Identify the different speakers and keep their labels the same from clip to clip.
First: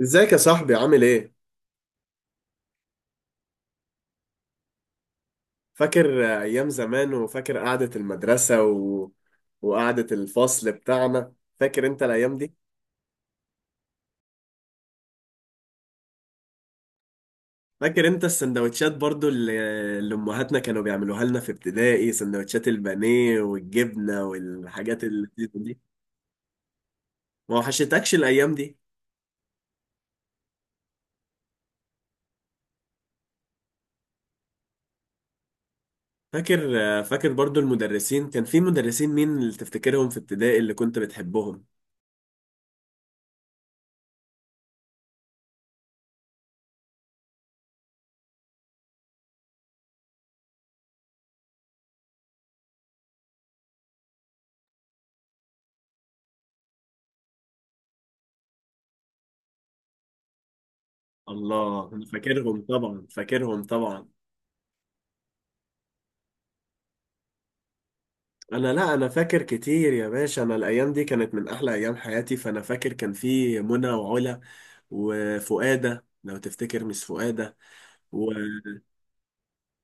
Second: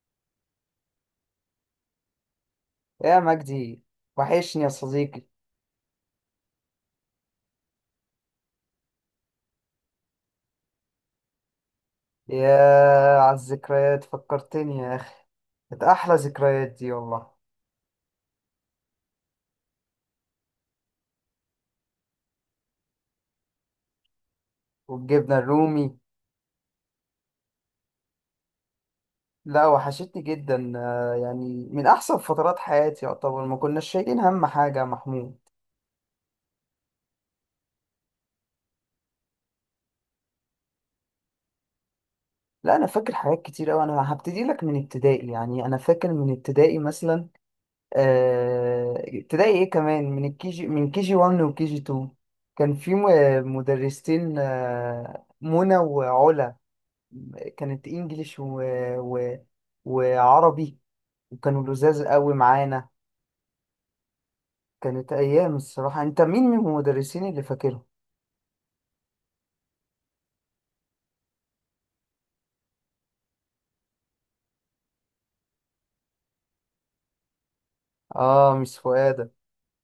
Speaker 1: ازيك يا صاحبي؟ عامل ايه؟
Speaker 2: يا مجدي، وحشني يا صديقي.
Speaker 1: فاكر ايام زمان، وفاكر قعدة المدرسة وقعدة الفصل بتاعنا؟ فاكر انت الايام
Speaker 2: يا
Speaker 1: دي؟
Speaker 2: على الذكريات فكرتني يا أخي، كانت أحلى ذكريات دي والله.
Speaker 1: فاكر انت السندوتشات برضو اللي امهاتنا كانوا بيعملوها لنا في ابتدائي؟ سندوتشات البانيه والجبنة والحاجات
Speaker 2: والجبنة
Speaker 1: اللذيذة دي
Speaker 2: الرومي.
Speaker 1: ما وحشتكش الايام دي؟
Speaker 2: لا وحشتني جدا، يعني من أحسن فترات حياتي يعتبر، ما كناش شايلين هم حاجة يا محمود.
Speaker 1: فاكر فاكر برضو المدرسين؟ كان في مدرسين، مين اللي تفتكرهم في ابتدائي اللي كنت بتحبهم؟
Speaker 2: لا أنا فاكر حاجات كتير أوي، أنا هبتدي لك من ابتدائي. يعني أنا فاكر من ابتدائي مثلا، ابتدائي إيه كمان، من الكيجي، من كيجي 1 وكيجي 2. كان في مدرستين، منى وعلا. كانت انجليش و... وعربي، وكانوا
Speaker 1: الله،
Speaker 2: لزاز
Speaker 1: انا
Speaker 2: قوي
Speaker 1: فاكرهم
Speaker 2: معانا.
Speaker 1: طبعا، فاكرهم طبعا.
Speaker 2: كانت ايام. الصراحه انت مين من المدرسين اللي فاكرهم؟
Speaker 1: انا لا انا فاكر كتير يا باشا. انا الايام دي كانت من احلى ايام حياتي، فانا فاكر كان في منى وعلا وفؤاده، لو تفتكر، مش فؤاده و...
Speaker 2: اه مش فؤاد.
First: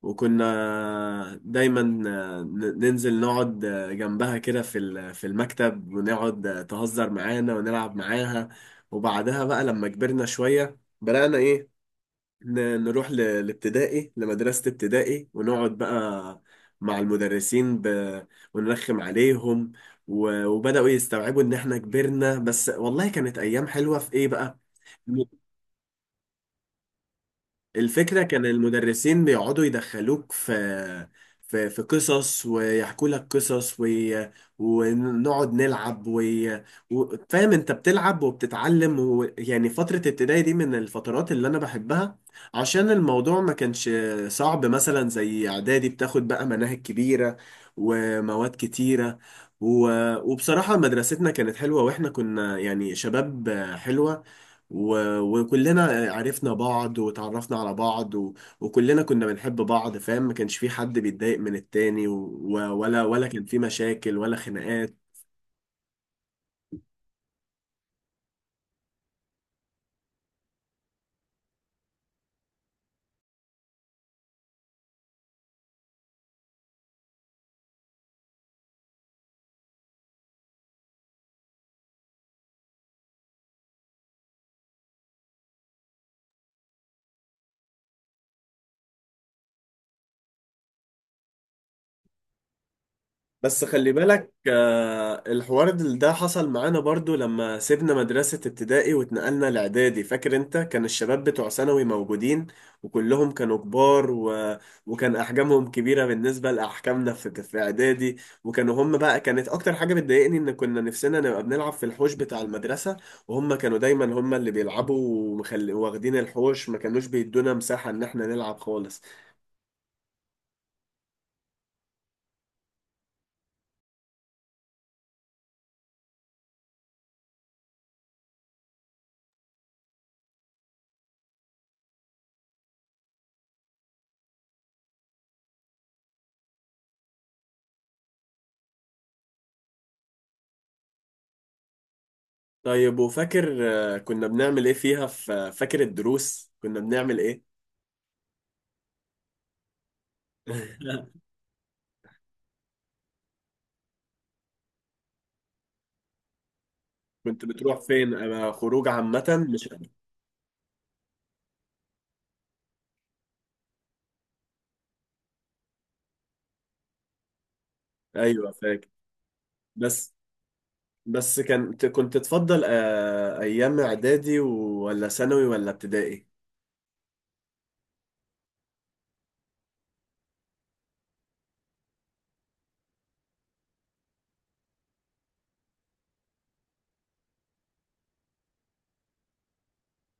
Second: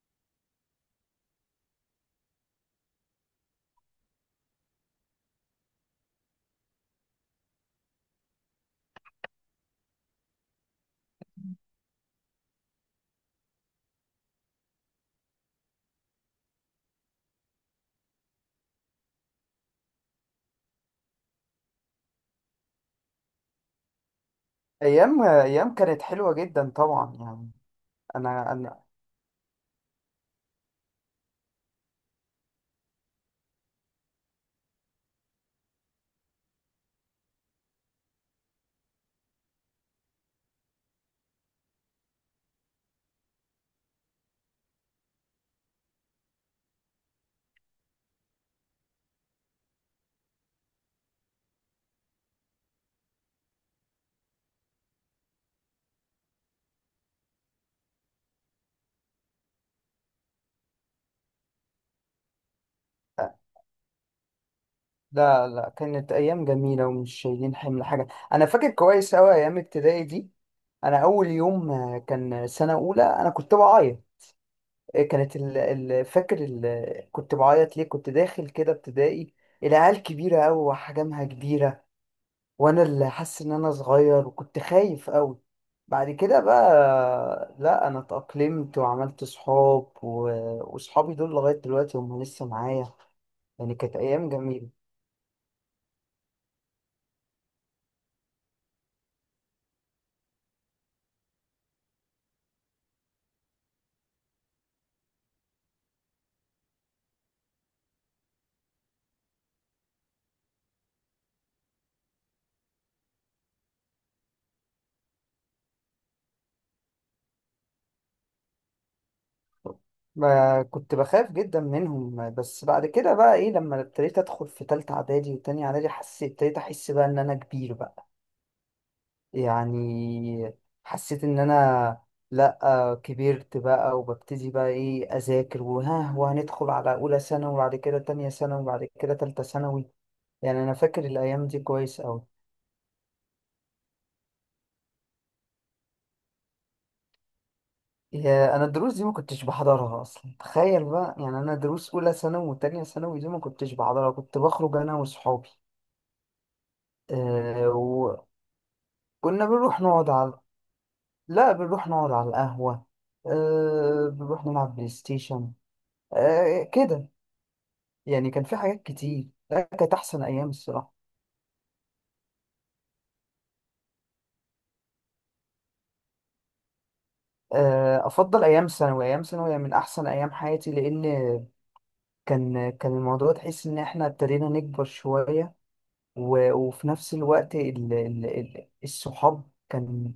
Speaker 1: وكنا دايما ننزل نقعد جنبها كده في في المكتب، ونقعد تهزر معانا ونلعب معاها. وبعدها بقى لما كبرنا شويه بدأنا ايه، نروح لابتدائي، لمدرسة ابتدائي، ونقعد بقى مع المدرسين ونرخم عليهم، وبدأوا يستوعبوا إن إحنا كبرنا. بس والله كانت أيام حلوة في إيه بقى.
Speaker 2: ايام كانت حلوه جدا طبعا يعني.
Speaker 1: الفكرة كان
Speaker 2: انا.
Speaker 1: المدرسين بيقعدوا يدخلوك في في قصص، ويحكوا لك قصص ونقعد نلعب فاهم، انت بتلعب وبتتعلم. يعني فترة ابتدائي دي من الفترات اللي انا بحبها، عشان الموضوع ما كانش صعب مثلا زي اعدادي، بتاخد بقى مناهج كبيرة، ومواد كتيرة. و... وبصراحة مدرستنا كانت حلوة، واحنا كنا يعني شباب حلوة. وكلنا عرفنا بعض وتعرفنا على بعض، وكلنا كنا بنحب بعض. فاهم، ما كانش في حد بيتضايق من التاني، ولا كان في مشاكل ولا خناقات.
Speaker 2: لا، كانت ايام جميله ومش شايلين حمل حاجه. انا فاكر كويس قوي ايام ابتدائي دي. انا اول يوم، كان سنه اولى، انا كنت بعيط. كانت ال... ال... فاكر ال... كنت بعيط ليه، كنت داخل كده ابتدائي. العيال كبيرة أوي وأحجامها كبيرة، وأنا اللي حاسس إن أنا صغير وكنت خايف أوي. بعد كده بقى لا، أنا اتأقلمت وعملت صحاب، وصحابي دول لغاية دلوقتي هم لسه معايا.
Speaker 1: بس
Speaker 2: يعني
Speaker 1: خلي
Speaker 2: كانت أيام
Speaker 1: بالك،
Speaker 2: جميلة.
Speaker 1: الحوار ده حصل معانا برضو لما سيبنا مدرسة ابتدائي واتنقلنا لإعدادي. فاكر انت؟ كان الشباب بتوع ثانوي موجودين، وكلهم كانوا كبار، وكان أحجامهم كبيرة بالنسبة لأحجامنا في إعدادي. وكانوا هم بقى، كانت أكتر حاجة بتضايقني إن كنا نفسنا نبقى بنلعب في الحوش بتاع المدرسة، وهم كانوا دايما هم اللي بيلعبوا، واخدين الحوش، ما كانوش بيدونا مساحة إن احنا نلعب خالص.
Speaker 2: ما كنت بخاف جدا منهم، بس بعد كده بقى إيه، لما ابتديت أدخل في تالتة إعدادي وتانية إعدادي، حسيت ابتديت أحس بقى إن أنا كبير بقى. يعني حسيت ان انا، لا كبرت بقى، وببتدي بقى ايه اذاكر، وها وهندخل على اولى ثانوي، وبعد كده تانية ثانوي، وبعد كده تالتة ثانوي. يعني انا فاكر الايام دي كويس قوي.
Speaker 1: طيب وفاكر كنا بنعمل ايه فيها؟ في، فاكر الدروس كنا بنعمل ايه؟
Speaker 2: يا، انا الدروس دي ما كنتش بحضرها اصلا، تخيل بقى. يعني انا دروس اولى ثانوي وتانية ثانوي دي ما كنتش بحضرها، كنت بخرج انا وصحابي.
Speaker 1: كنت
Speaker 2: أه
Speaker 1: بتروح فين؟
Speaker 2: وكنا
Speaker 1: انا خروج عامة، مش
Speaker 2: بنروح
Speaker 1: أنا.
Speaker 2: نقعد على لا بنروح نقعد على القهوة. أه بنروح نلعب بلاي ستيشن. أه كده، يعني كان
Speaker 1: ايوه،
Speaker 2: في حاجات
Speaker 1: فاكر.
Speaker 2: كتير، لا كانت
Speaker 1: بس
Speaker 2: أحسن أيام الصراحة.
Speaker 1: بس كان، كنت تفضل ايام اعدادي ولا ثانوي ولا ابتدائي؟
Speaker 2: أفضل أيام ثانوي، أيام ثانوي من أحسن أيام حياتي، لأن كان الموضوع تحس إن إحنا ابتدينا نكبر شوية. وفي نفس الوقت الصحاب كان،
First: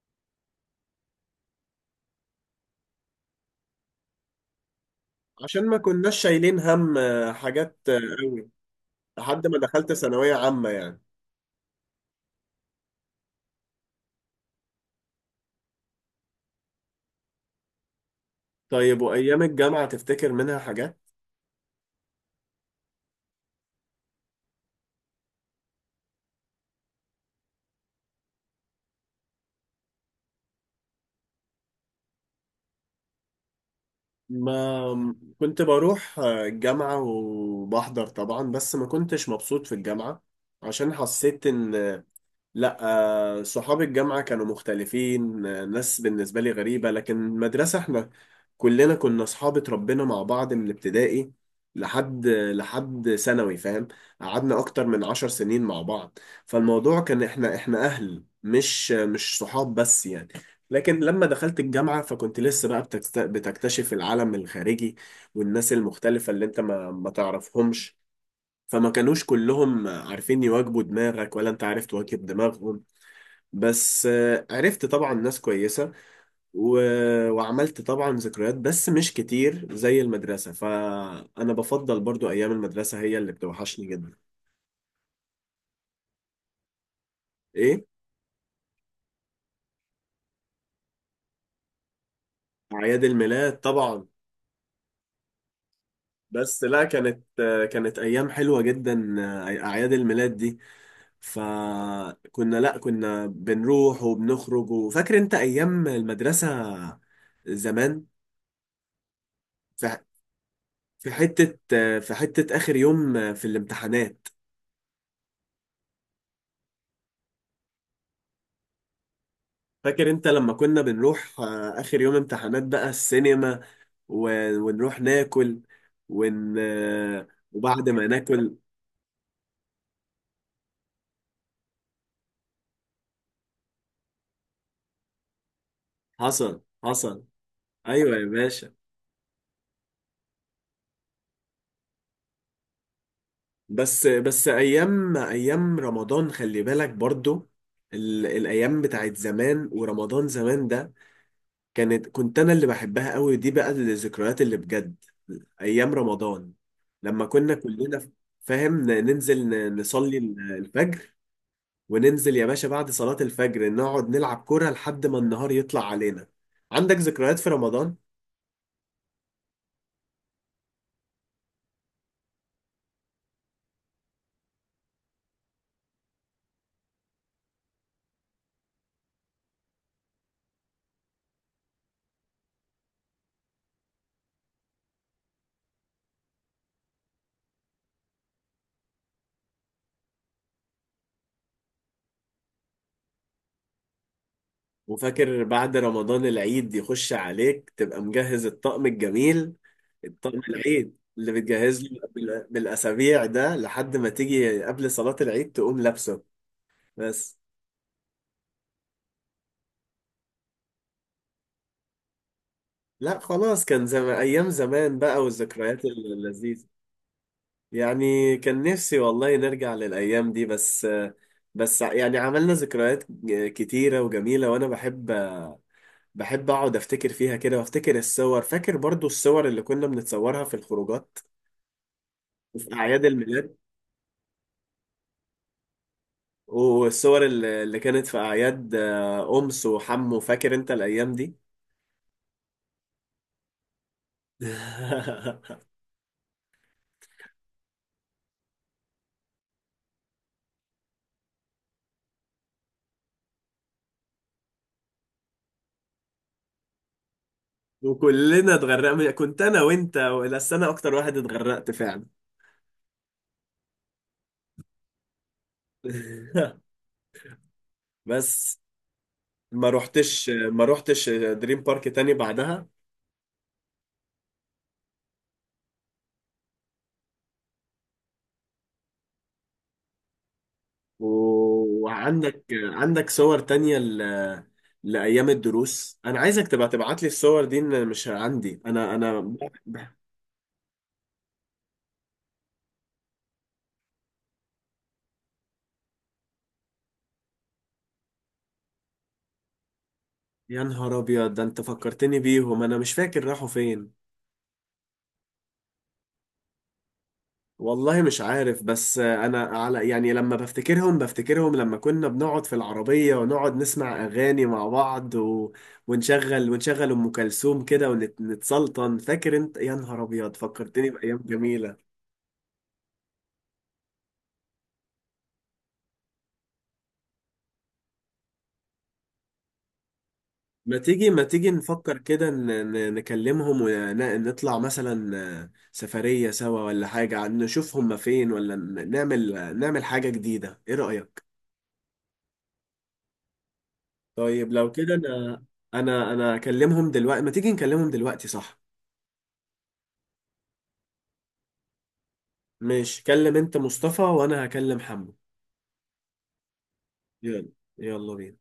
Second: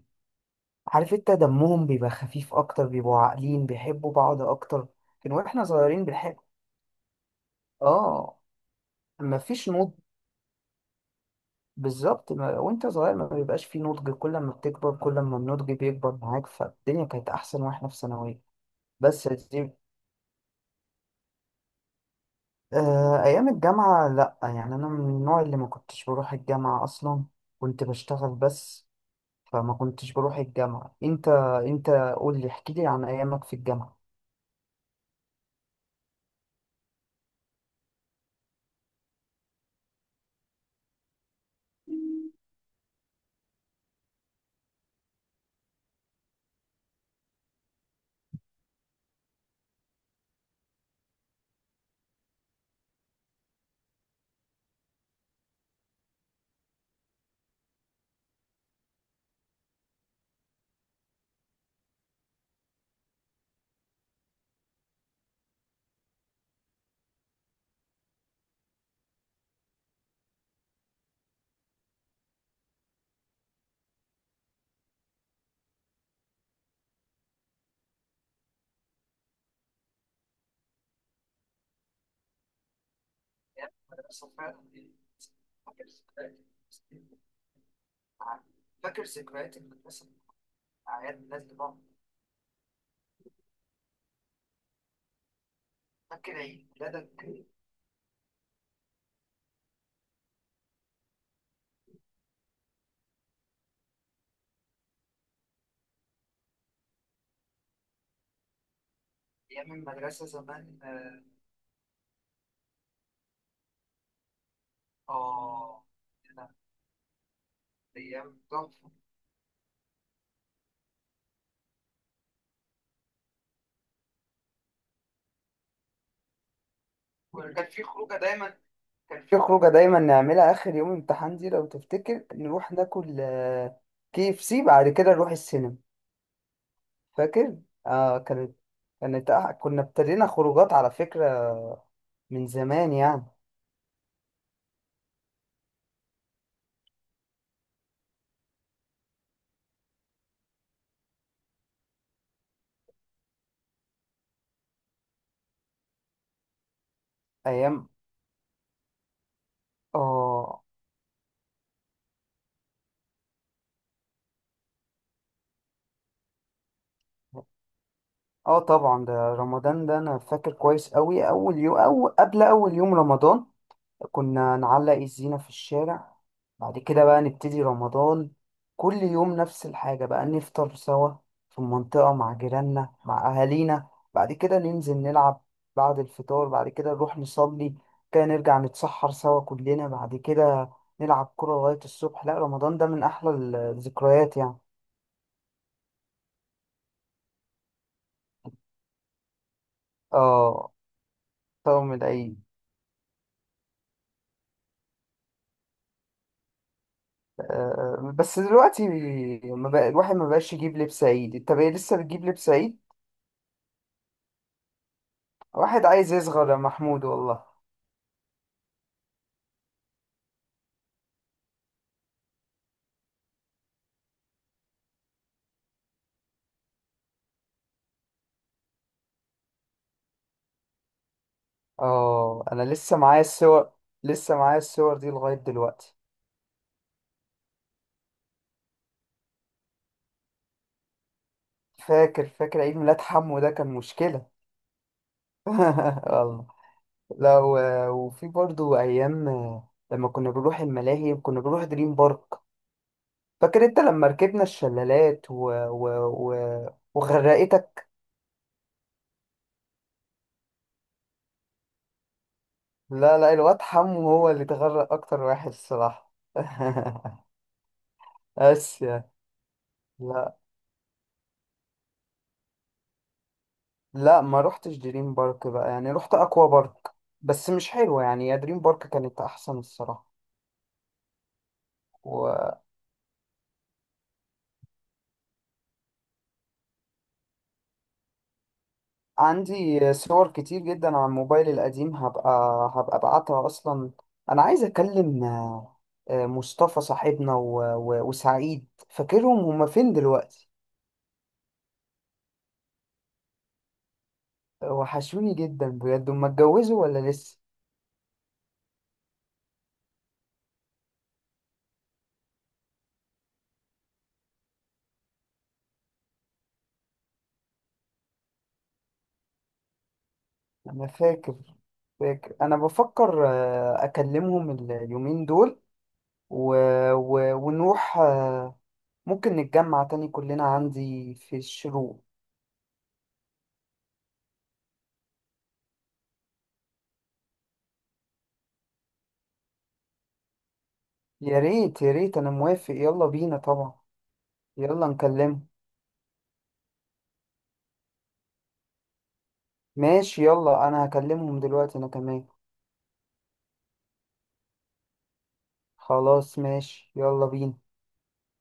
Speaker 2: عارف أنت، دمهم بيبقى خفيف أكتر، بيبقوا عاقلين، بيحبوا بعض أكتر. كان وإحنا
Speaker 1: عشان ما
Speaker 2: صغيرين
Speaker 1: كناش
Speaker 2: بنحب.
Speaker 1: شايلين هم حاجات
Speaker 2: آه.
Speaker 1: قوي لحد ما
Speaker 2: مفيش نضج.
Speaker 1: دخلت ثانوية عامة يعني.
Speaker 2: بالظبط. ما... وأنت صغير ما بيبقاش فيه نضج، كل ما بتكبر كل ما النضج بيكبر معاك، فالدنيا كانت أحسن وإحنا في ثانوية.
Speaker 1: طيب
Speaker 2: بس يا
Speaker 1: وايام
Speaker 2: سيدي،
Speaker 1: الجامعة تفتكر منها حاجات؟
Speaker 2: أيام الجامعة لأ، يعني أنا من النوع اللي ما كنتش بروح الجامعة أصلا، كنت بشتغل بس. فما كنتش بروح الجامعة. أنت قول لي، احكي لي عن أيامك في الجامعة.
Speaker 1: ما كنت بروح الجامعة وبحضر طبعا، بس ما كنتش مبسوط في الجامعة، عشان حسيت ان، لا، صحاب الجامعة كانوا مختلفين، ناس بالنسبة لي غريبة. لكن المدرسة، احنا كلنا كنا أصحاب، اتربينا مع بعض من ابتدائي لحد ثانوي، فاهم، قعدنا أكتر من عشر سنين مع بعض. فالموضوع كان احنا أهل، مش صحاب بس يعني. لكن لما دخلت الجامعة، فكنت لسه بقى بتكتشف العالم الخارجي والناس المختلفة اللي انت ما تعرفهمش، فما كانوش كلهم عارفين يواجبوا دماغك ولا انت عارف تواكب دماغهم. بس عرفت طبعا ناس كويسة، و... وعملت طبعا ذكريات، بس مش كتير زي المدرسة. فأنا بفضل برضو أيام المدرسة هي اللي بتوحشني جدا. إيه؟
Speaker 2: فاكر ذكريات المدرسة، أعياد الناس بعض؟
Speaker 1: أعياد الميلاد طبعا.
Speaker 2: فاكر
Speaker 1: بس
Speaker 2: عيد
Speaker 1: لا، كانت
Speaker 2: ميلادك؟
Speaker 1: كانت أيام حلوة جدا، أعياد الميلاد دي، فكنا، لا، كنا بنروح وبنخرج. وفاكر أنت أيام المدرسة زمان؟
Speaker 2: أيام
Speaker 1: في
Speaker 2: المدرسة زمان،
Speaker 1: في
Speaker 2: آه.
Speaker 1: حتة في حتة آخر يوم في الامتحانات.
Speaker 2: آه، أيام تحفة.
Speaker 1: فاكر انت لما كنا بنروح اخر يوم امتحانات بقى السينما، ونروح ناكل ون... آه،
Speaker 2: وكان في
Speaker 1: وبعد ما
Speaker 2: خروجة دايما،
Speaker 1: ناكل؟
Speaker 2: كان في خروجة دايما نعملها آخر يوم امتحان دي لو تفتكر، نروح ناكل كي اف سي بعد كده نروح السينما.
Speaker 1: حصل، حصل.
Speaker 2: فاكر؟
Speaker 1: ايوه
Speaker 2: آه
Speaker 1: يا
Speaker 2: كانت،
Speaker 1: باشا.
Speaker 2: كنا ابتدينا خروجات على فكرة، من زمان يعني.
Speaker 1: بس بس ايام رمضان، خلي بالك برضو، الايام بتاعت زمان، ورمضان زمان ده كانت، كنت انا اللي بحبها قوي دي بقى، الذكريات اللي بجد، ايام رمضان، لما كنا
Speaker 2: أيام،
Speaker 1: كلنا، فاهم، ننزل نصلي
Speaker 2: آه.
Speaker 1: الفجر، وننزل يا باشا بعد صلاة الفجر نقعد نلعب كرة لحد ما النهار يطلع علينا. عندك ذكريات في رمضان؟
Speaker 2: آه طبعا، ده رمضان ده أنا فاكر كويس أوي. أول يوم، أو قبل أول يوم رمضان، كنا نعلق الزينة في الشارع. بعد كده بقى نبتدي رمضان، كل يوم نفس الحاجة بقى، نفطر سوا في المنطقة مع جيراننا مع أهالينا، بعد كده ننزل نلعب بعد الفطار، بعد كده نروح نصلي، كده نرجع نتسحر سوا كلنا، بعد كده نلعب كرة لغاية الصبح. لا رمضان ده من أحلى الذكريات يعني.
Speaker 1: وفاكر بعد رمضان العيد يخش عليك تبقى مجهز الطقم الجميل، الطقم
Speaker 2: اه
Speaker 1: العيد اللي بتجهز
Speaker 2: طبعا
Speaker 1: له
Speaker 2: العيد.
Speaker 1: بالأسابيع ده، لحد ما تيجي قبل صلاة العيد تقوم لابسه. بس
Speaker 2: بس دلوقتي ما بقى الواحد، ما بقاش يجيب لبس عيد. انت بقى لسه بتجيب لبس عيد؟
Speaker 1: لا خلاص، كان زمان، أيام زمان بقى، والذكريات
Speaker 2: واحد عايز يصغر يا
Speaker 1: اللذيذة.
Speaker 2: محمود والله.
Speaker 1: يعني كان نفسي والله نرجع للأيام دي. بس بس يعني عملنا ذكريات كتيرة وجميلة، وأنا بحب، بحب اقعد افتكر فيها كده، وافتكر الصور. فاكر برضو الصور اللي كنا بنتصورها في الخروجات
Speaker 2: اه انا
Speaker 1: وفي
Speaker 2: لسه
Speaker 1: اعياد
Speaker 2: معايا
Speaker 1: الميلاد،
Speaker 2: الصور، لسه معايا الصور دي لغاية دلوقتي.
Speaker 1: والصور اللي كانت في اعياد، امس وحمو، فاكر انت الايام دي؟
Speaker 2: فاكر عيد ميلاد حمو، ده كان مشكلة. والله. لا و- وفي برضو ايام، لما كنا بنروح الملاهي، كنا بنروح دريم بارك. فاكر انت لما ركبنا الشلالات وغرقتك.
Speaker 1: وكلنا اتغرقنا، كنت انا وانت، بس انا اكتر واحد اتغرقت فعلا.
Speaker 2: لا، الواد حمو هو اللي اتغرق اكتر واحد الصراحة.
Speaker 1: بس
Speaker 2: بس يعني. لا
Speaker 1: ما روحتش دريم بارك تاني بعدها.
Speaker 2: لا ما رحتش دريم بارك بقى، يعني رحت اكوا بارك، بس مش حلوة يعني. يا دريم بارك كانت احسن الصراحة.
Speaker 1: وعندك صور تانية لأيام الدروس؟ أنا عايزك تبقى تبعت لي الصور دي، إن مش عندي أنا أنا.
Speaker 2: وعندي صور كتير جدا على الموبايل القديم، هبقى ابعتها اصلا. انا عايز اكلم، مصطفى صاحبنا وسعيد، فاكرهم هما فين دلوقتي؟
Speaker 1: يا نهار أبيض، ده أنت فكرتني بيهم، أنا مش فاكر راحوا فين.
Speaker 2: وحشوني جدا بجد. هما اتجوزوا ولا لسه؟
Speaker 1: والله مش عارف، بس أنا على، يعني لما بفتكرهم بفتكرهم لما كنا بنقعد في العربية ونقعد نسمع أغاني مع بعض، ونشغل، ونشغل أم كلثوم كده ونتسلطن. فاكر أنت؟ يا نهار أبيض،
Speaker 2: انا
Speaker 1: فكرتني بأيام
Speaker 2: فاكر،
Speaker 1: جميلة.
Speaker 2: فاكر انا بفكر اكلمهم اليومين دول، و... ونروح، ممكن نتجمع تاني كلنا عندي
Speaker 1: ما
Speaker 2: في
Speaker 1: تيجي نفكر
Speaker 2: الشروق.
Speaker 1: كده، نكلمهم ونطلع مثلا سفرية سوا ولا حاجة، نشوف هما فين، ولا نعمل نعمل حاجة جديدة، ايه رأيك؟
Speaker 2: يا ريت، يا ريت انا موافق، يلا بينا طبعا.
Speaker 1: طيب لو
Speaker 2: يلا
Speaker 1: كده انا،
Speaker 2: نكلمهم.
Speaker 1: انا اكلمهم دلوقتي، ما تيجي نكلمهم دلوقتي، صح؟
Speaker 2: ماشي يلا، انا هكلمهم دلوقتي انا كمان.
Speaker 1: ماشي، كلم انت مصطفى وانا هكلم حمو.
Speaker 2: خلاص ماشي، يلا
Speaker 1: يلا،
Speaker 2: بينا.
Speaker 1: يلا بينا.